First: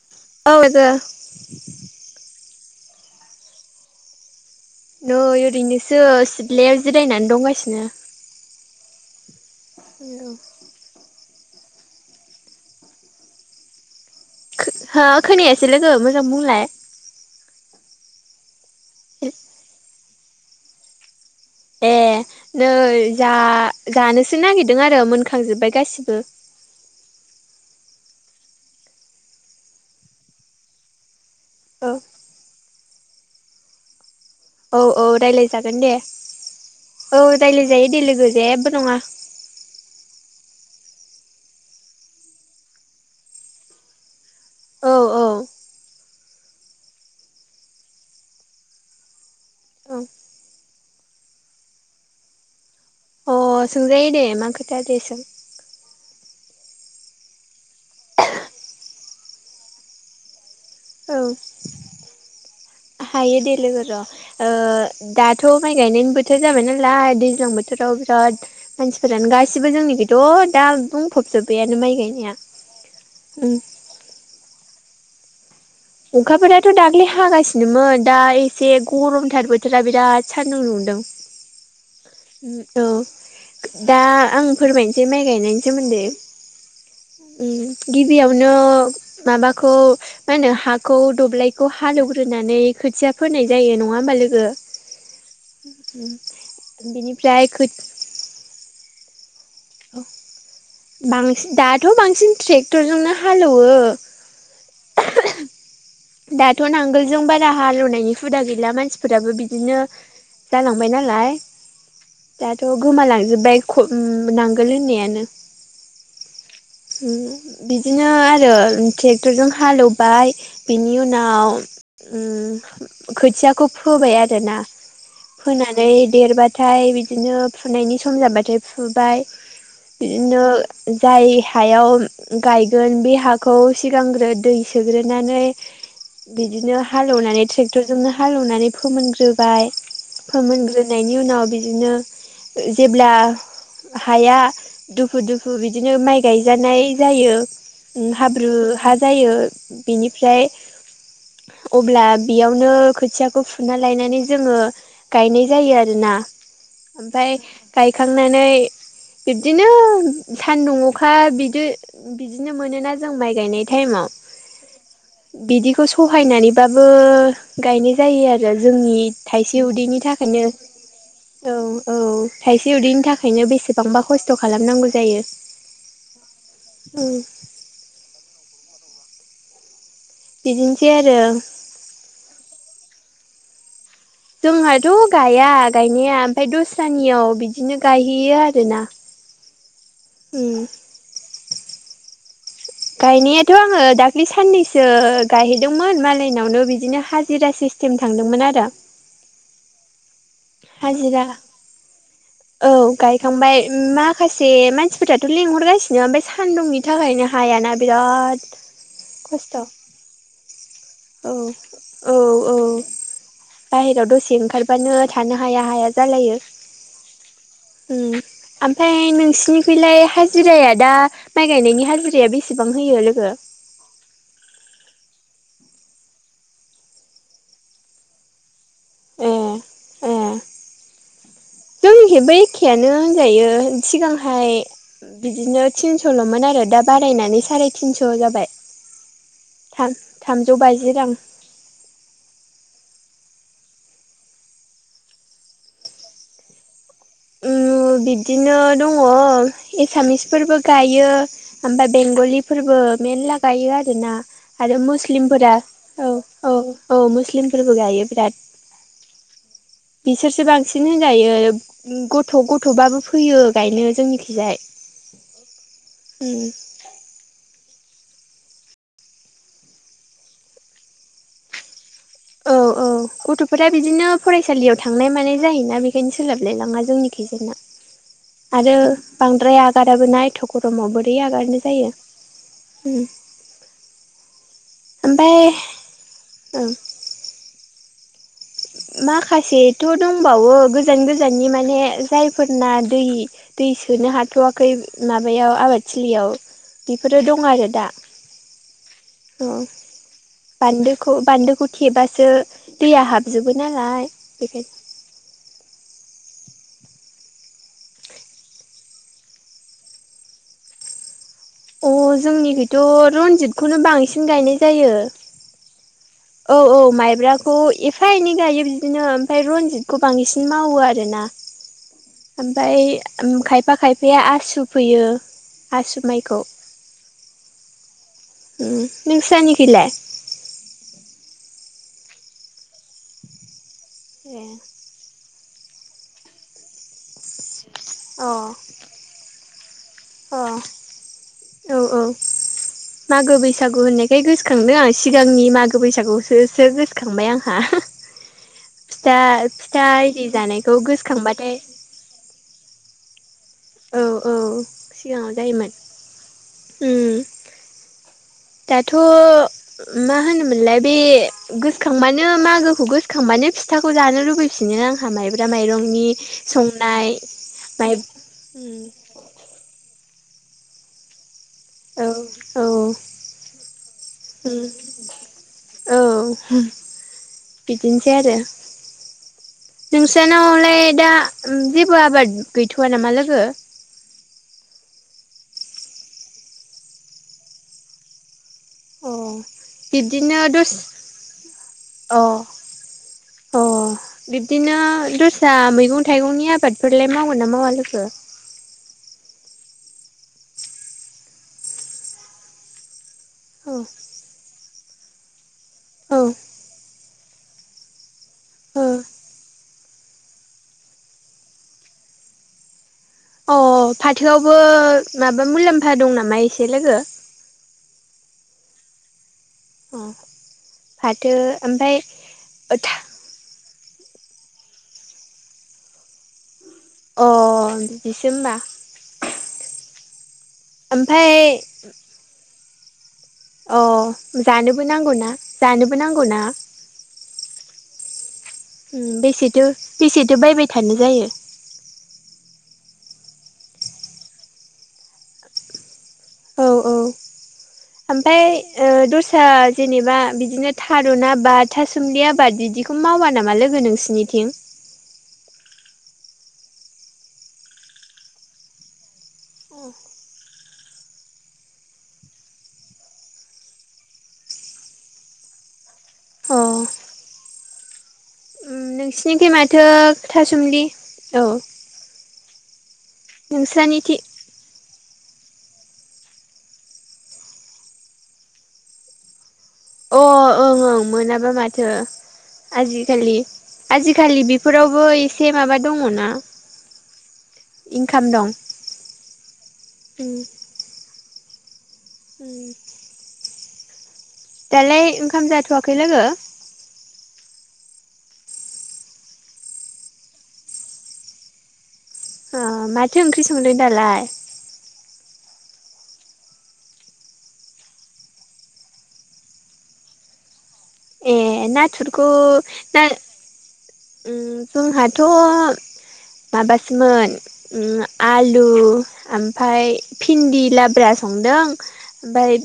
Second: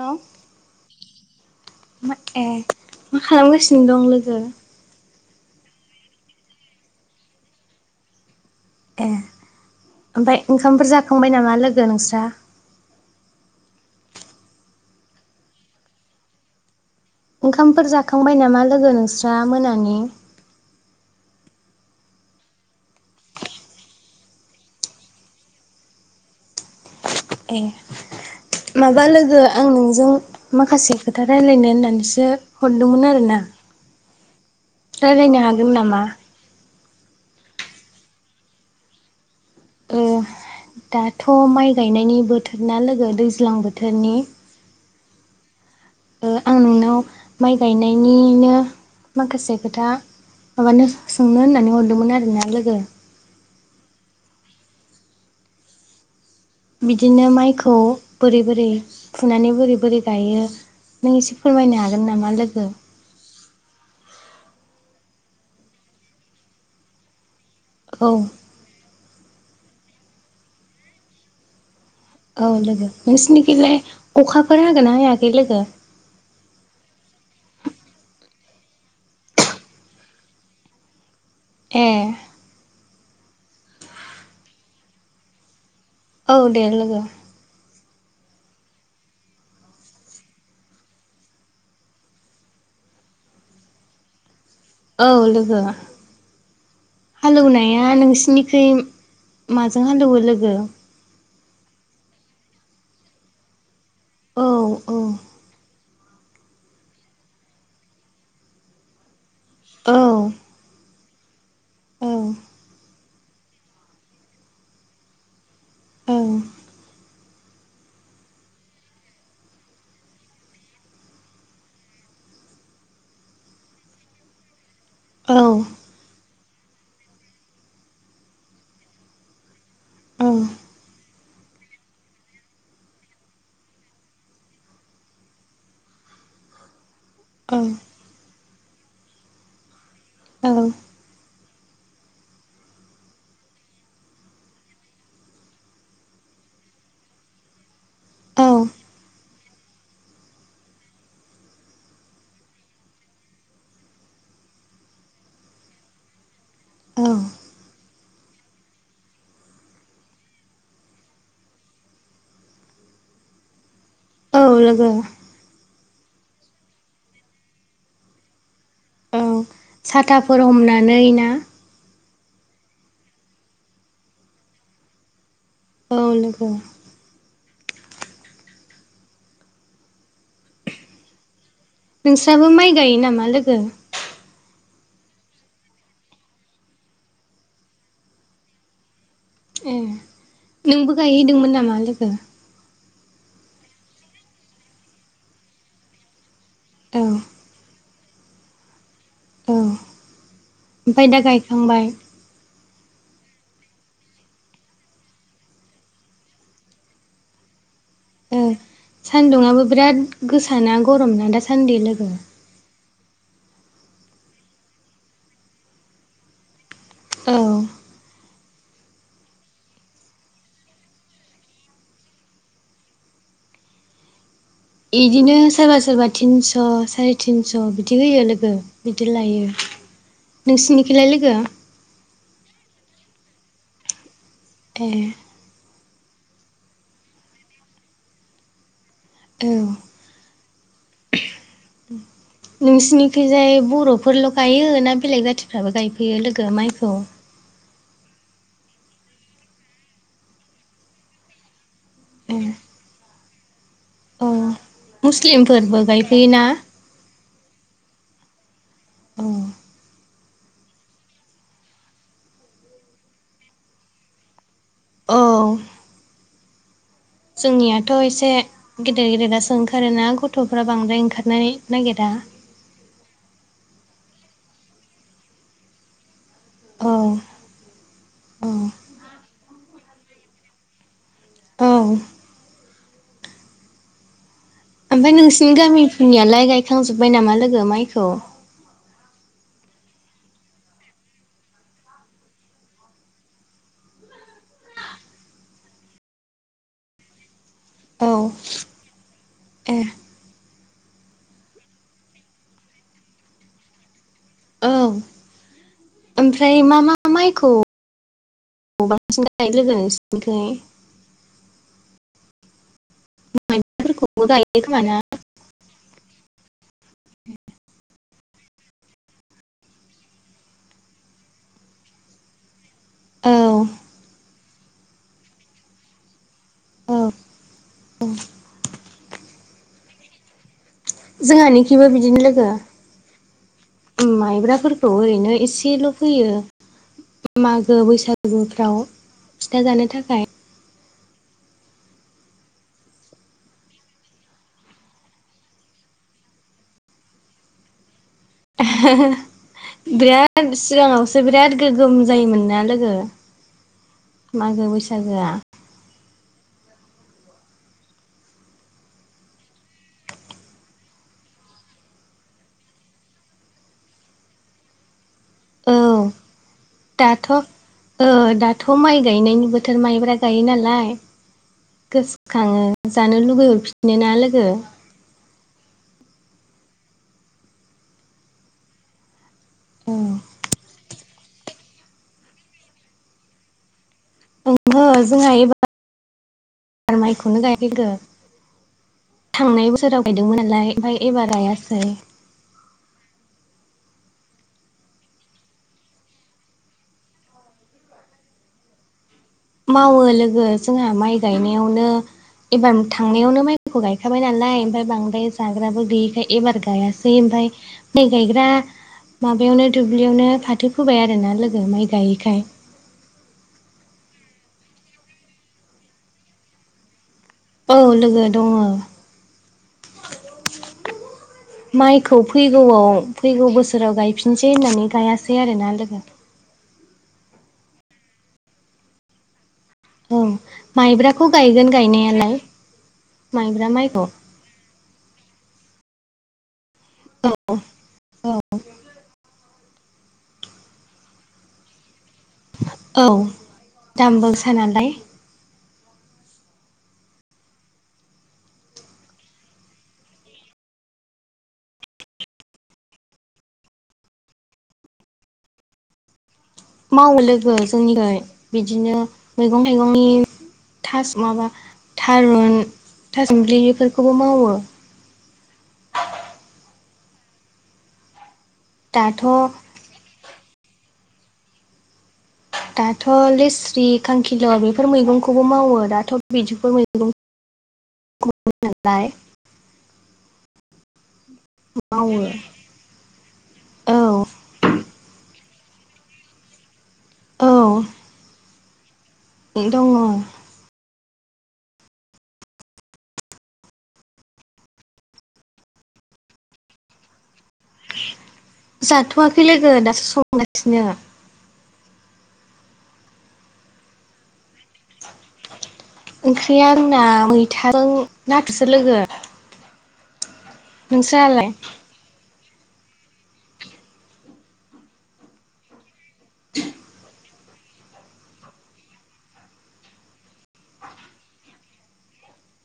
Hello औ आरो [unintelligible] ए मा खालामगासिनो दं लोगो नै ओरैनोसो सिथ्लायाव जिरायनानै दंगासिनो ए ओमफाय ओंखामफोर जाखांबाय नामा लोगो नोंस्रा? हो खोनायासै लोगो मोजां बुंलाय ओंखामफोर जाखांबाय नामा लोगो नोंस्रा मोनानि? ए नै जा जानोसो नागिरदों आरो मोनखांजोब्बाय गासिबो ए माबा लोगो आं नोंजों माखासे खो था रायलायनो औ होननानैसो हरदोंमोन आरोना औ औ रायलायनो रायज्लाय हागोन जागोन दे नामा? औ रायलाय जायो दे लोगो जेबो नङा ओ दाथ' माइ गायनायनि बोथोर ना लोगो दैज्लां बोथोरनि औ औ उम आं नोंनाव माइ गायनायनिनो माखासे खोथा माबानो सोंनो होननानै हरदोंमोन आरोना लोगो औ अ सोंजायो दे मा खोथा दे सों बिदिनो माइखौ बोरै बोरै फुनानै बोरै बोरै गायो औ नों एसे फोरमायनो हागोन नामा लोगो हायो दे लोगो र' ओ दाथ' माइ गायनायनि बोथोर जाबाय नालाय दैज्लां बो थोराव औ बिराद मानसिफोरानो गासिबो जोंनिखैथ' दा बुंफबजोब्बायानो माइ गायनाया औ लोगो उम नोंसिनिखैजाय अखाफोर हागोन ना हायाखै लोगो? अखाफोराथ' दाख्लै हागासिनोमोन दा एसे गरमथार बोथोरा बिराद सान्दुं दुंदों ए औ दा आं फोरमायनोसै माइ गायनायनि सोमोन्दै औ दे लोगो गिबियावनो माबाखौ मा होनो हा खौ दब्लायखौ हालौवग्रोनानै खोथिया फोनाय जायो नङा होमबा लोगो औ लोगो बिनिफ्राय हालौनाया नोंसिनिखै माजों औ हालौवो लोगो बांसिन दाथ' बांसिन ट्रेक्टरजोंनो हालौवो औ औ दाथ' नांगोलजों बारा हालेवनायनि हुदा गैला मानसिफोराबो बिदिनो औ जालांबायना लाय औ दाथ' गोमालांजोबबाय नांगोल होननायानो औ बिदिनो आरो ट्रेक्टरजों हालेवबाय बिनि उनाव खोथियाखौ फोबाय आरोना औ फोनानै देरबाथाय बिदिनो फुनायनि सम जाबाथाय फुबाय औ बिदिनो जाय हायाव गायगोन बे हाखौ सिगांग्रो दै सोग्रोनानै बिदिनो हालेवनानै ट्रेक्टरजोंनो हालेवनानै फोमोनग्रोबाय फोमोनग्रोनायनि उनाव बिदिनो जेब्ला हाया दुफु दुफु बिदिनो माइ गायजानाय जायो औ हाब्रु हा जायो बेनिफ्राय [inaudible] अब्ला बेयावनो खोथियाखौ फुना लायनानै जोङो गायनाय जायो आरोना ओमफफ्राय गायखांनानै बिब्दिनो सानदु अखा बिदि बिदिनो मोनोना जों माइ गायनाय टाइमाव औ लोगो बिदिखौ सहायनानैबाबो गायनाय जायो आरो जोंनि औ थाइसे उदैनि साथाफोर थाखायनो हमनानै ना औ औ थाइसे उदैनि थाखायनो बेसेबांबा खस्थ' खालामनांगौ जायो औ लोगो औ बिदिनोसै आरो नोंस्राबो माइ गायो नामा लोगो जोंहाथ' गाया गायनाया ओमफ्राय दस्रानियाव बिदिनो गायहैयो आरोना ए उम नोंबो गायहैदोंमोन नामा लोगो गायनायाथ' आङो दाख्लि साननैसो गायहैदोंमोन मालायनावनो औ बिदिनो हाजिरा सि टिम थांदोंमोन आरो औ ओमफ्राय दा हाजिरा गायखांबाय औ गायखांबाय माखासे मानसिफोराथ' लिंहरगासिनो ओमफ्राय सान्दुंनि थाखायनो हाया बिराद खस्थ' सान्दुंआबो बिराद गोसाना गरम ना दासान्दि लोगो बायेरायाव दसे ओंखारबानो थानो हाया हाया जालायो औ ओमफ्राय नोंसिनिखैलाय हाजिराया दा माइ गायनायनि हाजिराया बेसेबां हो लोगो बिदिनो सोरबा सोरबा तिनस' साराय तिनस' बिदि होयो लोगो बिदि ए लायो नोंसिनिखौलाय लोगो बिदि होनजायो सिगांहाय ए बिदिनो तिनस' ल मोन आरो दा बारायनानै साराय थिनस' जाबाय औ थामजौ बाजि रां खैजाय बर'फोरल' गायो ना बेलेग जाथिफ्राबो गायफैयो लोगो माइखौ बिदिनो दङ एसामिसफोरबो गायो ओमफ्राय ए बेंगलिफोरबो मेनला गायो आरोना अ आरो मुस्लिमफोरा मुस्लिमफोरबो औ गायफैयोना औ औ मुस्लिमफोरबो गायो बिराद औ बिसोरसो बांसिन होनजायो गथ' गथ'बाबो फैयो गायनो जोंनिखिजाय औ उम जोंनियाथ' एसे गेदेर गेदेरासो ओंखारोना गथ'फोरारा बांद्राय ओंखारनो नागिरा औ औ गथ'फोरा बिदिनो फरायसालियाव थांनाय मानाय जायोना बेखायनो स सोलाबलायलाङा औ जोंनि खै औ आरो बांद्राय आगाराबो ना एथ' गरमाव बोरै आगारनो औ जायो उ ओमफ्राय नोंसिनि गामिफोरनियालाय ओं गायखांजोबबाय नामा लोगो माइखौ माखासेथ' दंबावो गोजान गोजाननि माने जायफोरना दै दै सोनो हाथ'वाखै माबायाव आबादथिलियाव बेफोरो दं आरो दा [inaudible] अ ए बान्दोखौ बान्दोखौ थेबासो दैया हाब जोबो नालाय औ बेखायनो ओमफ्राय मा मा माइखौ बांसिन गायनाय [unintelligible] नोंसिनिथिं अ जोंनिथिथ' रन्जितखौनो माइब्राफोरखौबो बांसिन गायो गायनाय खोमा जायो ना औ औ माइब्राखौ एफा एनै गायो बिदिनो ओमफ्राय रनजितखौ बांसिन मावो आरोना ओमफ्राय औ खायफा खायफाया आसु फैयो आसु माइखौ औ ओ नोंसानिथिलाय जोंहानिथिबो बिदिनो लोगो ए माइब्राफोरखौ ओरैनो एसे एसेल' फोयो मागो अ बैसागुफ्राव फिथा जानो थाखाय अ औ औ मागो बैसागु होननायखाय गोसोखांदों आं सिगांनि मागो बैसागुखौसो गोसोखांबाय आंहा ए फिथा फिथा आरि बिराद जानायखौ सिगाङावसो गोसोखांबाथाय बिराद गोगोम जायोमोन ना लोगो औ औ मागो बैसागोआ सिगाङाव जायोमोन ओ दाथ' मा होनोमोनलाय बे गोसोखांबानो मागोखौ गोसोखांबानो नो फिथाखौ जानो लुबैफिनो आंहा माइब्रा औ माइरंनि संनाय दाथ' माइ दाथ' माइ गायनायनि बोथोर माइब्रा गायो नालाय औ गोसोखाङो औ जानो लुबैहरफिनो ना लोगो औ बिदिनोसै आरो औ नोंसानावलाय दा जेबो आबाद गैथ'वा नामा लोगो ओंहो जोंहा एबार [unintelligible] माइखौनो गाया लोगो अ थांनाय बोसोराव बिब्दिनो गायदोंमोन नालाय दस ओमफ्राय एबार गायासै अ अ बिब्दिनो दस्रा मैगं थाइगंनि आबादफोरलाय मावोना मावा लोगो मावो लोगो जोंहा माइ गायनायावनो एबार थांनायावनो माइखौ औ गायखाबाय नालाय ओमफ्राय बांद्राय जाग्राबो गैयिखाय एबार गायासै ओमफ्राय माइ गायग्रा औ माबायावनो दुब्लियावनो फाथो फोबाय आरोना लोगो माइ गायैखाय अ फाथोआवबो माबा मुलाम्फा दं नामा एसे लोगो औ लोगो दङ अ फाथो ओमफ्राय माइखौ अ फैगौआव फैगौ बोसोर बोसोराव गायफिनसै होननानै गायासै आरोना लोगो अ बिदिसो होमबा औ ओमफ्राय माइब्राखौ गायगोन गायनायालाय माइब्रा अ माइखौ जानोबो नांगौ ना जानोबो नांगौ ना औ औ बेसेथो बेसेथो बायबाय थानो जायो औ दामगोसा नालाय औ औ ओमफ्राय दस्रा जेनेबा बिदिनो थारुन आबाद थासुमलि आबाद बिदि बिदिखौ मावा नामा लोगो नोंसिनिथिं [inaudible] मावो लोगो जोंनिफ्राय बिदिनो मैगं थाइगंनि थास माबा थारुन थासमलि बेफोरखौबो मावो औ दाथ' नोंसोरनिखै माथो थासुमदलि औ दाथ लेस्रि नोंस्रानिथि खांखिल बेफोर मैगंखौबो मावो दाथ बिदिफोर मैगं नालाय अ ओं ओं मोनाब मा माथो मावो औ आजिखालि बेफोरावबो एसे माबा दङना औ इनखाम दं दङ उम दालाय ओंखाम जाथवाखै लोगो जाथवाखै लोगो दासो संगासिनो अ माथो ओंख्रि संदों दालाय ओंख्रिया आंना मैथाजों नाथुरसो लोगो ए नोंस्रालाय नाथुरखौ ना जोंहाथ माबासोमोन आलु ओमफ्राय भिन्दि लाब्रा संदों ओमफ्राय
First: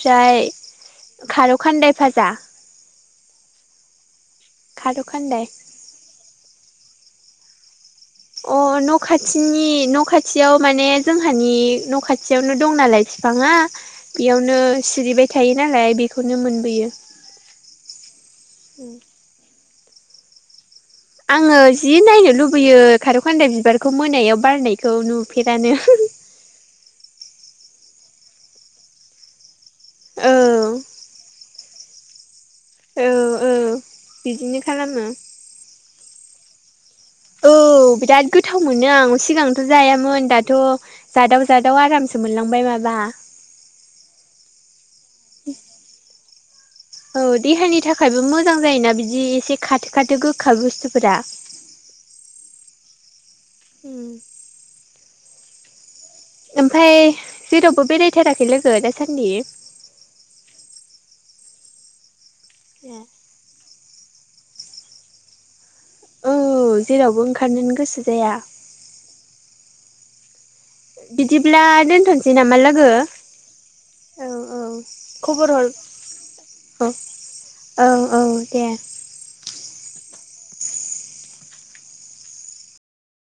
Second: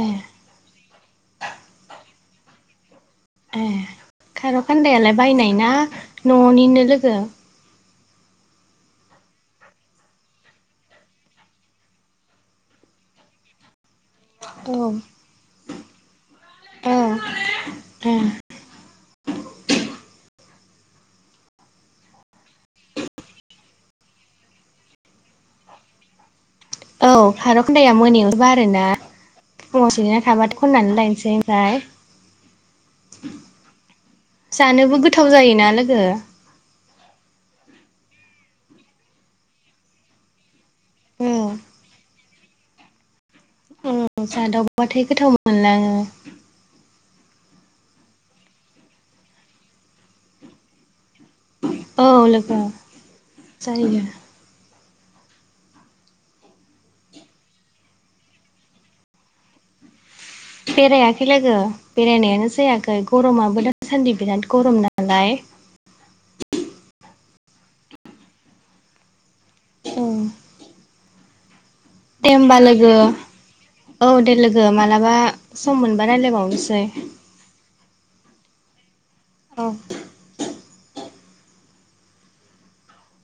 ए खारौ खान्दाय फाजा ए खारौ खारखान्दायालाय खान्दाय बायनाय ना न'निनो लोगो अ न' खाथिनि न' खाथियाव माने जोंहानि न' खाथियावनो दं नालाय बिफाङा बेयावनो औ सिरिबाय थायो नालाय बेखौनो मोनबोयो ए आङो जि नायनो लुबैयो खारौखान्दा बिबारखौ मोनायाव बारनायखौ नुफेरानो [inaudible] औ खारखान्दाया मोनायावहोबा आरोना फुङाव सोना औ थाबाथ खननानै लायनोसै औ ए औ बिदिनो जानोबो खालामो गोथाव जायोना लोगो औ बिराद गोथाव मोनो आं सिगांथ जायामोन दाथ जादाव ओं जादाव आरामसो मोनलांबाय माबा जादावबाथाय गोथाव मोनलाङो औ देहानि थाखायबो मोजां जायोना बिदि एसे खाथो खाथो गोखा बुस्थु औ लोगो जायो उम ओमफाय जेरावबो बेरायथाराखै लोगो दासान्दि बेरायाखै लोगो बेरायनायानो जायाखै गरमाबो दा सान्दि बिराद गरम नालाय औ जेरावबो ओंखारनोनो गोसो जाया औ बिदिब्ला दे दोनथसै होमबा नामा लोगो औ दे लोगो मालाबा खबर हर सम मोनबा रायलायबावनोसै औ औ औ दे औ